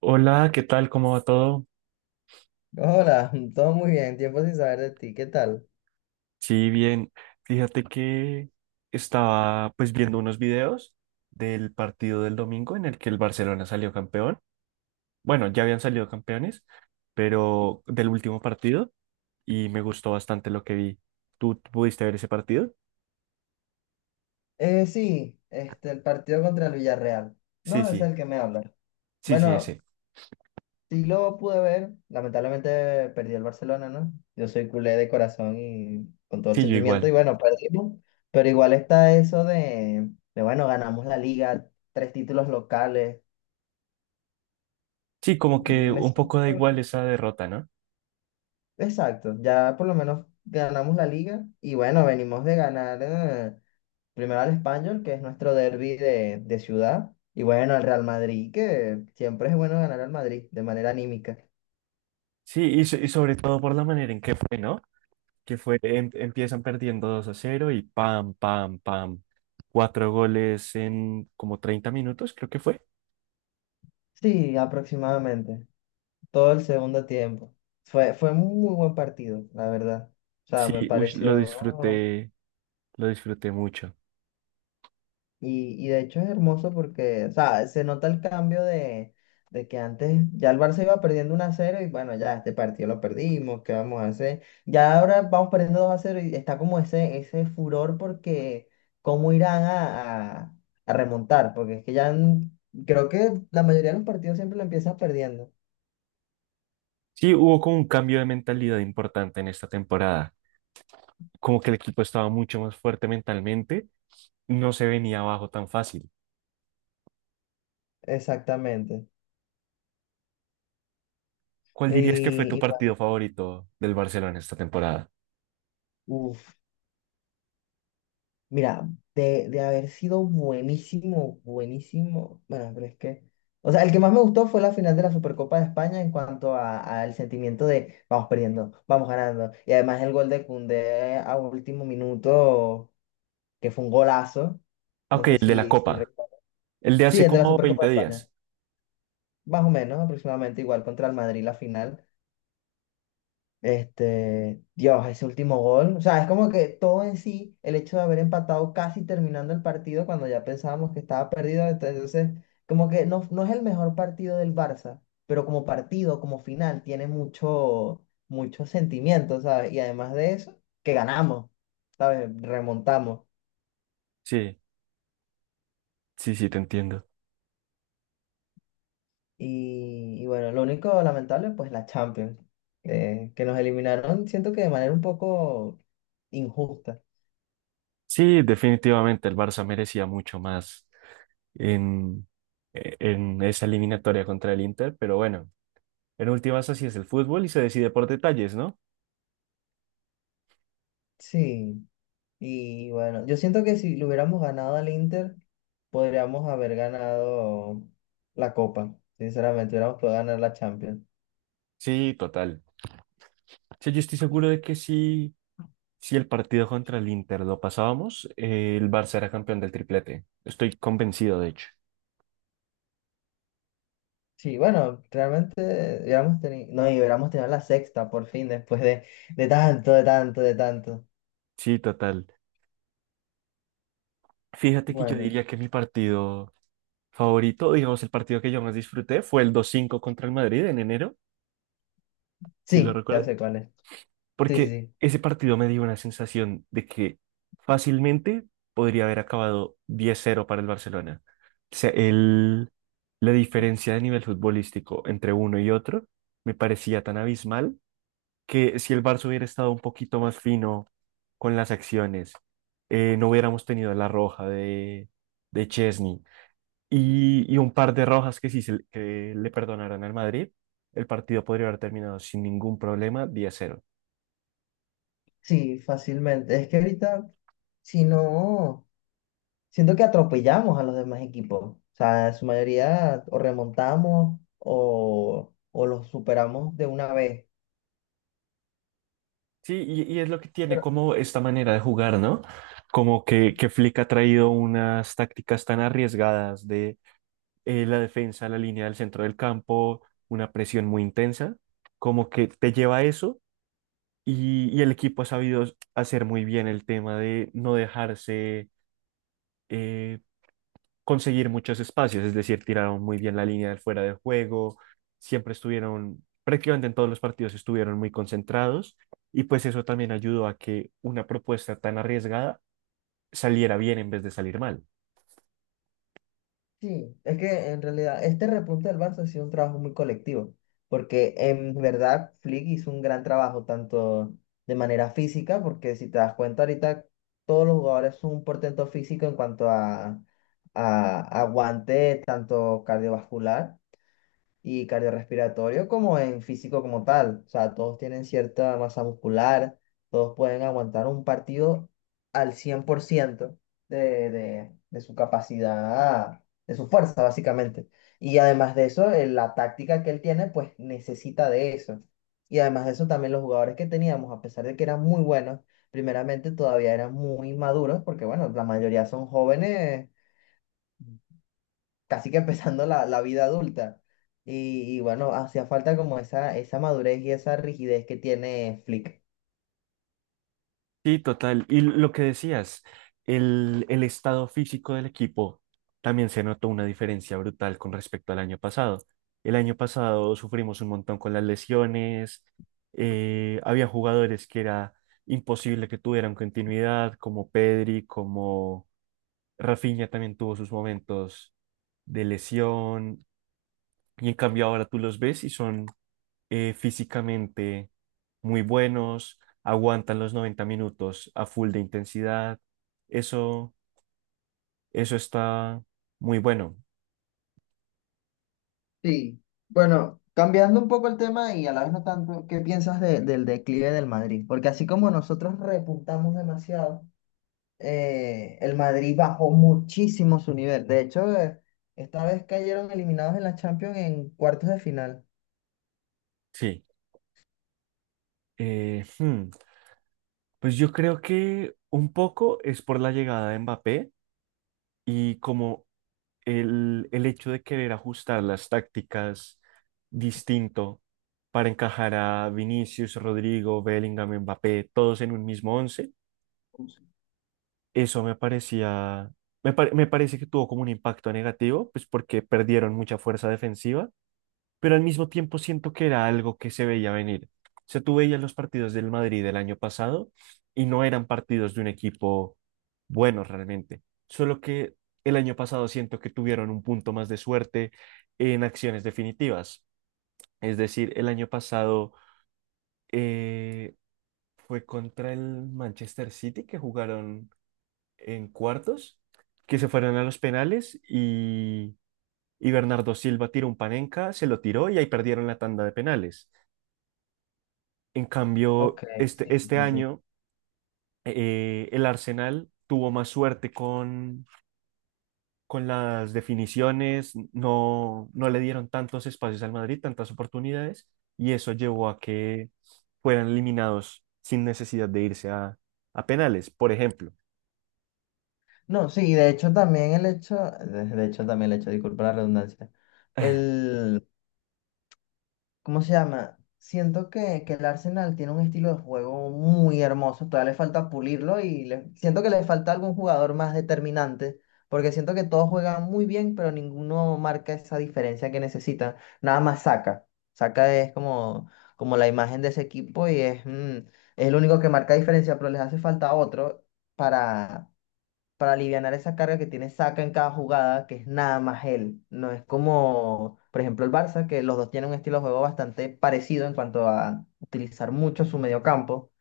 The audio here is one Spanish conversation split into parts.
Hola, ¿qué tal? ¿Cómo va todo? Hola, todo muy bien, tiempo sin saber de ti, ¿qué tal? Sí, bien. Fíjate que estaba pues viendo unos videos del partido del domingo en el que el Barcelona salió campeón. Bueno, ya habían salido campeones, pero del último partido y me gustó bastante lo que vi. ¿Tú pudiste ver ese partido? Sí, el partido contra el Villarreal. Sí, No, es sí, el que me habla. sí, sí, Bueno, ese. sí lo pude ver, lamentablemente perdió el Barcelona, ¿no? Yo soy culé de corazón y con todo el Sí, yo sentimiento, y igual. bueno, perdimos, pero igual está eso de bueno, ganamos la liga, tres títulos locales. Sí, como que Me un siento- poco da igual esa derrota, ¿no? exacto, ya por lo menos ganamos la liga, y bueno, venimos de ganar. Primero al Español, que es nuestro derbi de ciudad. Y bueno, al Real Madrid, que siempre es bueno ganar al Madrid de manera anímica. Sí, y sobre todo por la manera en que fue, ¿no? Que fue, empiezan perdiendo 2-0 y pam, pam, pam. Cuatro goles en como 30 minutos, creo que fue. Sí, aproximadamente. Todo el segundo tiempo. Fue un muy buen partido, la verdad. O sea, me Sí, uy, pareció. Lo disfruté mucho. Y de hecho es hermoso porque, o sea, se nota el cambio de que antes ya el Barça iba perdiendo 1 a cero y bueno, ya este partido lo perdimos, ¿qué vamos a hacer? Ya ahora vamos perdiendo 2 a cero y está como ese furor porque cómo irán a remontar, porque es que creo que la mayoría de los partidos siempre lo empiezan perdiendo. Sí, hubo como un cambio de mentalidad importante en esta temporada. Como que el equipo estaba mucho más fuerte mentalmente, no se venía abajo tan fácil. Exactamente. ¿Cuál dirías que fue tu Y, y partido favorito del Barcelona esta temporada? bueno, Mira, de haber sido buenísimo, buenísimo, bueno, pero es que, o sea, el que más me gustó fue la final de la Supercopa de España en cuanto al sentimiento de vamos perdiendo, vamos ganando, y además el gol de Koundé a último minuto, que fue un golazo, Ah, no Ok, sé el de la si Copa, recuerdas. el de Sí, hace el de la como Supercopa de 20 España, días. más o menos, aproximadamente igual contra el Madrid la final. Este, Dios, ese último gol. O sea, es como que todo en sí, el hecho de haber empatado casi terminando el partido cuando ya pensábamos que estaba perdido. Entonces, como que no, no es el mejor partido del Barça, pero como partido, como final, tiene mucho, mucho sentimiento, ¿sabes? Y además de eso, que ganamos, ¿sabes? Remontamos. Sí, sí, sí, te entiendo. Y bueno, lo único lamentable, pues la Champions, que nos eliminaron, siento que de manera un poco injusta. Sí, definitivamente el Barça merecía mucho más en, en esa eliminatoria contra el Inter, pero bueno, en últimas así es el fútbol y se decide por detalles, ¿no? Sí. Y bueno, yo siento que si le hubiéramos ganado al Inter, podríamos haber ganado la Copa. Sinceramente, hubiéramos podido ganar la Champions. Sí, total. Sí, yo estoy seguro de que si el partido contra el Inter lo pasábamos, el Barça era campeón del triplete. Estoy convencido, de hecho. Sí, bueno, realmente hubiéramos tenido, no, y hubiéramos tenido la sexta por fin después de tanto. Sí, total. Fíjate que yo Bueno, diría que mi partido favorito, digamos, el partido que yo más disfruté fue el 2-5 contra el Madrid en enero, si lo sí, ya recuerdas. sé cuál es. Sí, sí, Porque sí. ese partido me dio una sensación de que fácilmente podría haber acabado 10-0 para el Barcelona. O sea, el, la diferencia de nivel futbolístico entre uno y otro me parecía tan abismal que si el Barça hubiera estado un poquito más fino con las acciones, no hubiéramos tenido la roja de Chesney y un par de rojas que que le perdonaran al Madrid, el partido podría haber terminado sin ningún problema 10-0. Sí, fácilmente. Es que ahorita, si no, siento que atropellamos a los demás equipos. O sea, en su mayoría o remontamos o los superamos de una vez. Sí, y es lo que tiene como esta manera de jugar, ¿no? Como que, Flick ha traído unas tácticas tan arriesgadas de la defensa, la línea del centro del campo, una presión muy intensa, como que te lleva a eso y el equipo ha sabido hacer muy bien el tema de no dejarse eh, conseguir muchos espacios, es decir, tiraron muy bien la línea del fuera de juego, siempre estuvieron, prácticamente en todos los partidos estuvieron muy concentrados y pues eso también ayudó a que una propuesta tan arriesgada saliera bien en vez de salir mal. Sí, es que en realidad este repunte del Barça ha sido un trabajo muy colectivo, porque en verdad Flick hizo un gran trabajo, tanto de manera física, porque si te das cuenta ahorita todos los jugadores son un portento físico en cuanto a aguante, tanto cardiovascular y cardiorrespiratorio como en físico como tal. O sea, todos tienen cierta masa muscular, todos pueden aguantar un partido al 100% de su capacidad, de su fuerza, básicamente. Y además de eso, la táctica que él tiene, pues necesita de eso. Y además de eso, también los jugadores que teníamos, a pesar de que eran muy buenos, primeramente todavía eran muy maduros, porque bueno, la mayoría son jóvenes casi que empezando la vida adulta. Y bueno, hacía falta como esa madurez y esa rigidez que tiene Flick. Sí, total. Y lo que decías, el estado físico del equipo también se notó una diferencia brutal con respecto al año pasado. El año pasado sufrimos un montón con las lesiones, había jugadores que era imposible que tuvieran continuidad, como Pedri, como Rafinha también tuvo sus momentos de lesión, y en cambio ahora tú los ves y son físicamente muy buenos, aguantan los 90 minutos a full de intensidad. Eso, eso está muy bueno. Sí. Bueno, cambiando un poco el tema y a la vez no tanto, ¿qué piensas del declive del Madrid? Porque así como nosotros repuntamos demasiado, el Madrid bajó muchísimo su nivel. De hecho, esta vez cayeron eliminados en la Champions en cuartos de final. Sí. Eh, hmm, Pues yo creo que un poco es por la llegada de Mbappé y como el hecho de querer ajustar las tácticas distinto para encajar a Vinicius, Rodrigo, Bellingham, Mbappé, todos en un mismo once. Eso me parece que tuvo como un impacto negativo, pues porque perdieron mucha fuerza defensiva, pero al mismo tiempo siento que era algo que se veía venir. O sea, tú veías los partidos del Madrid del año pasado y no eran partidos de un equipo bueno realmente, solo que el año pasado siento que tuvieron un punto más de suerte en acciones definitivas. Es decir, el año pasado eh, fue contra el Manchester City que jugaron en cuartos, que se fueron a los penales y, Bernardo Silva tiró un Panenka, se lo tiró y ahí perdieron la tanda de penales. En cambio, Ok, este, sí, este sí, sí. año el Arsenal tuvo más suerte con las definiciones, no, no le dieron tantos espacios al Madrid, tantas oportunidades, y eso llevó a que fueran eliminados sin necesidad de irse a penales. Por ejemplo, No, sí, de hecho también el hecho, de hecho también el hecho, disculpa la redundancia, el, ¿cómo se llama? Siento que el Arsenal tiene un estilo de juego muy hermoso, todavía le falta pulirlo y siento que le falta algún jugador más determinante, porque siento que todos juegan muy bien, pero ninguno marca esa diferencia que necesita, nada más saca, saca es como, como la imagen de ese equipo y es, mm, es el único que marca diferencia, pero les hace falta otro para alivianar esa carga que tiene Saka en cada jugada, que es nada más él. No es como, por ejemplo, el Barça, que los dos tienen un estilo de juego bastante parecido en cuanto a utilizar mucho su mediocampo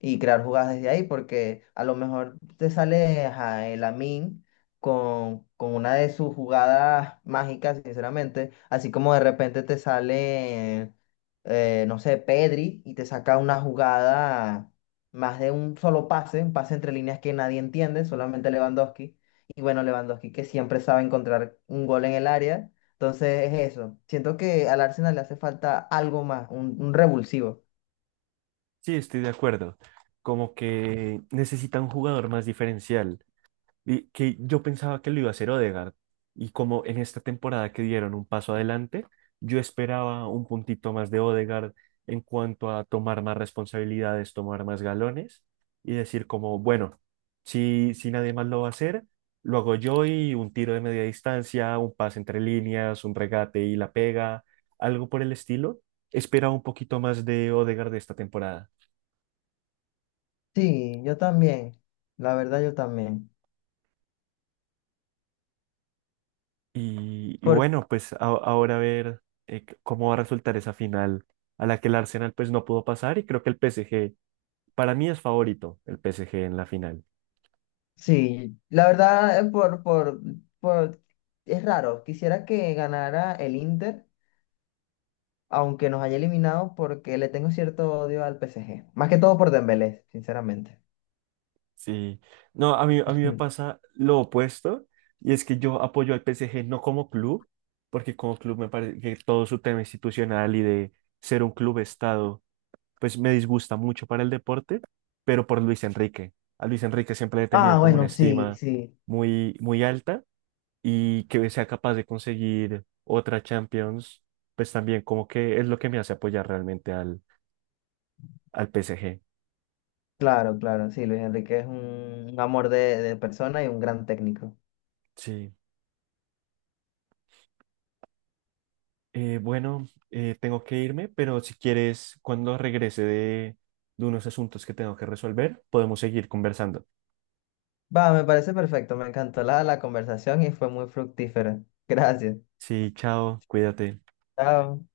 y crear jugadas desde ahí, porque a lo mejor te sale ajá, el Amin con una de sus jugadas mágicas, sinceramente, así como de repente te sale, no sé, Pedri y te saca una jugada más de un solo pase, un pase entre líneas que nadie entiende, solamente Lewandowski. Y bueno, Lewandowski que siempre sabe encontrar un gol en el área. Entonces es eso. Siento que al Arsenal le hace falta algo más, un revulsivo. sí, estoy de acuerdo. Como que necesita un jugador más diferencial. Y que yo pensaba que lo iba a hacer Odegaard. Y como en esta temporada que dieron un paso adelante, yo esperaba un puntito más de Odegaard en cuanto a tomar más responsabilidades, tomar más galones y decir como, bueno, si nadie más lo va a hacer, lo hago yo y un tiro de media distancia, un pase entre líneas, un regate y la pega, algo por el estilo. Esperaba un poquito más de Odegaard de esta temporada. Sí, yo también. La verdad, yo también. Y Por, bueno, pues ahora a ver cómo va a resultar esa final a la que el Arsenal pues no pudo pasar y creo que el PSG, para mí es favorito el PSG en la final. sí, la verdad, por, es raro. Quisiera que ganara el Inter, aunque nos haya eliminado, porque le tengo cierto odio al PSG. Más que todo por Dembélé, sinceramente. Sí, no, a mí me Mm. pasa lo opuesto y es que yo apoyo al PSG no como club, porque como club me parece que todo su tema institucional y de ser un club estado pues me disgusta mucho para el deporte, pero por Luis Enrique. A Luis Enrique siempre le he tenido Ah, como una bueno, sí, estima sí. muy, muy alta y que sea capaz de conseguir otra Champions, pues también como que es lo que me hace apoyar realmente al PSG. Claro, claro, sí. Luis Enrique es un amor de persona y un gran técnico. Sí. Bueno, tengo que irme, pero si quieres, cuando regrese de unos asuntos que tengo que resolver, podemos seguir conversando. Va, me parece perfecto. Me encantó la conversación y fue muy fructífera. Gracias. Sí, chao, cuídate. Chao.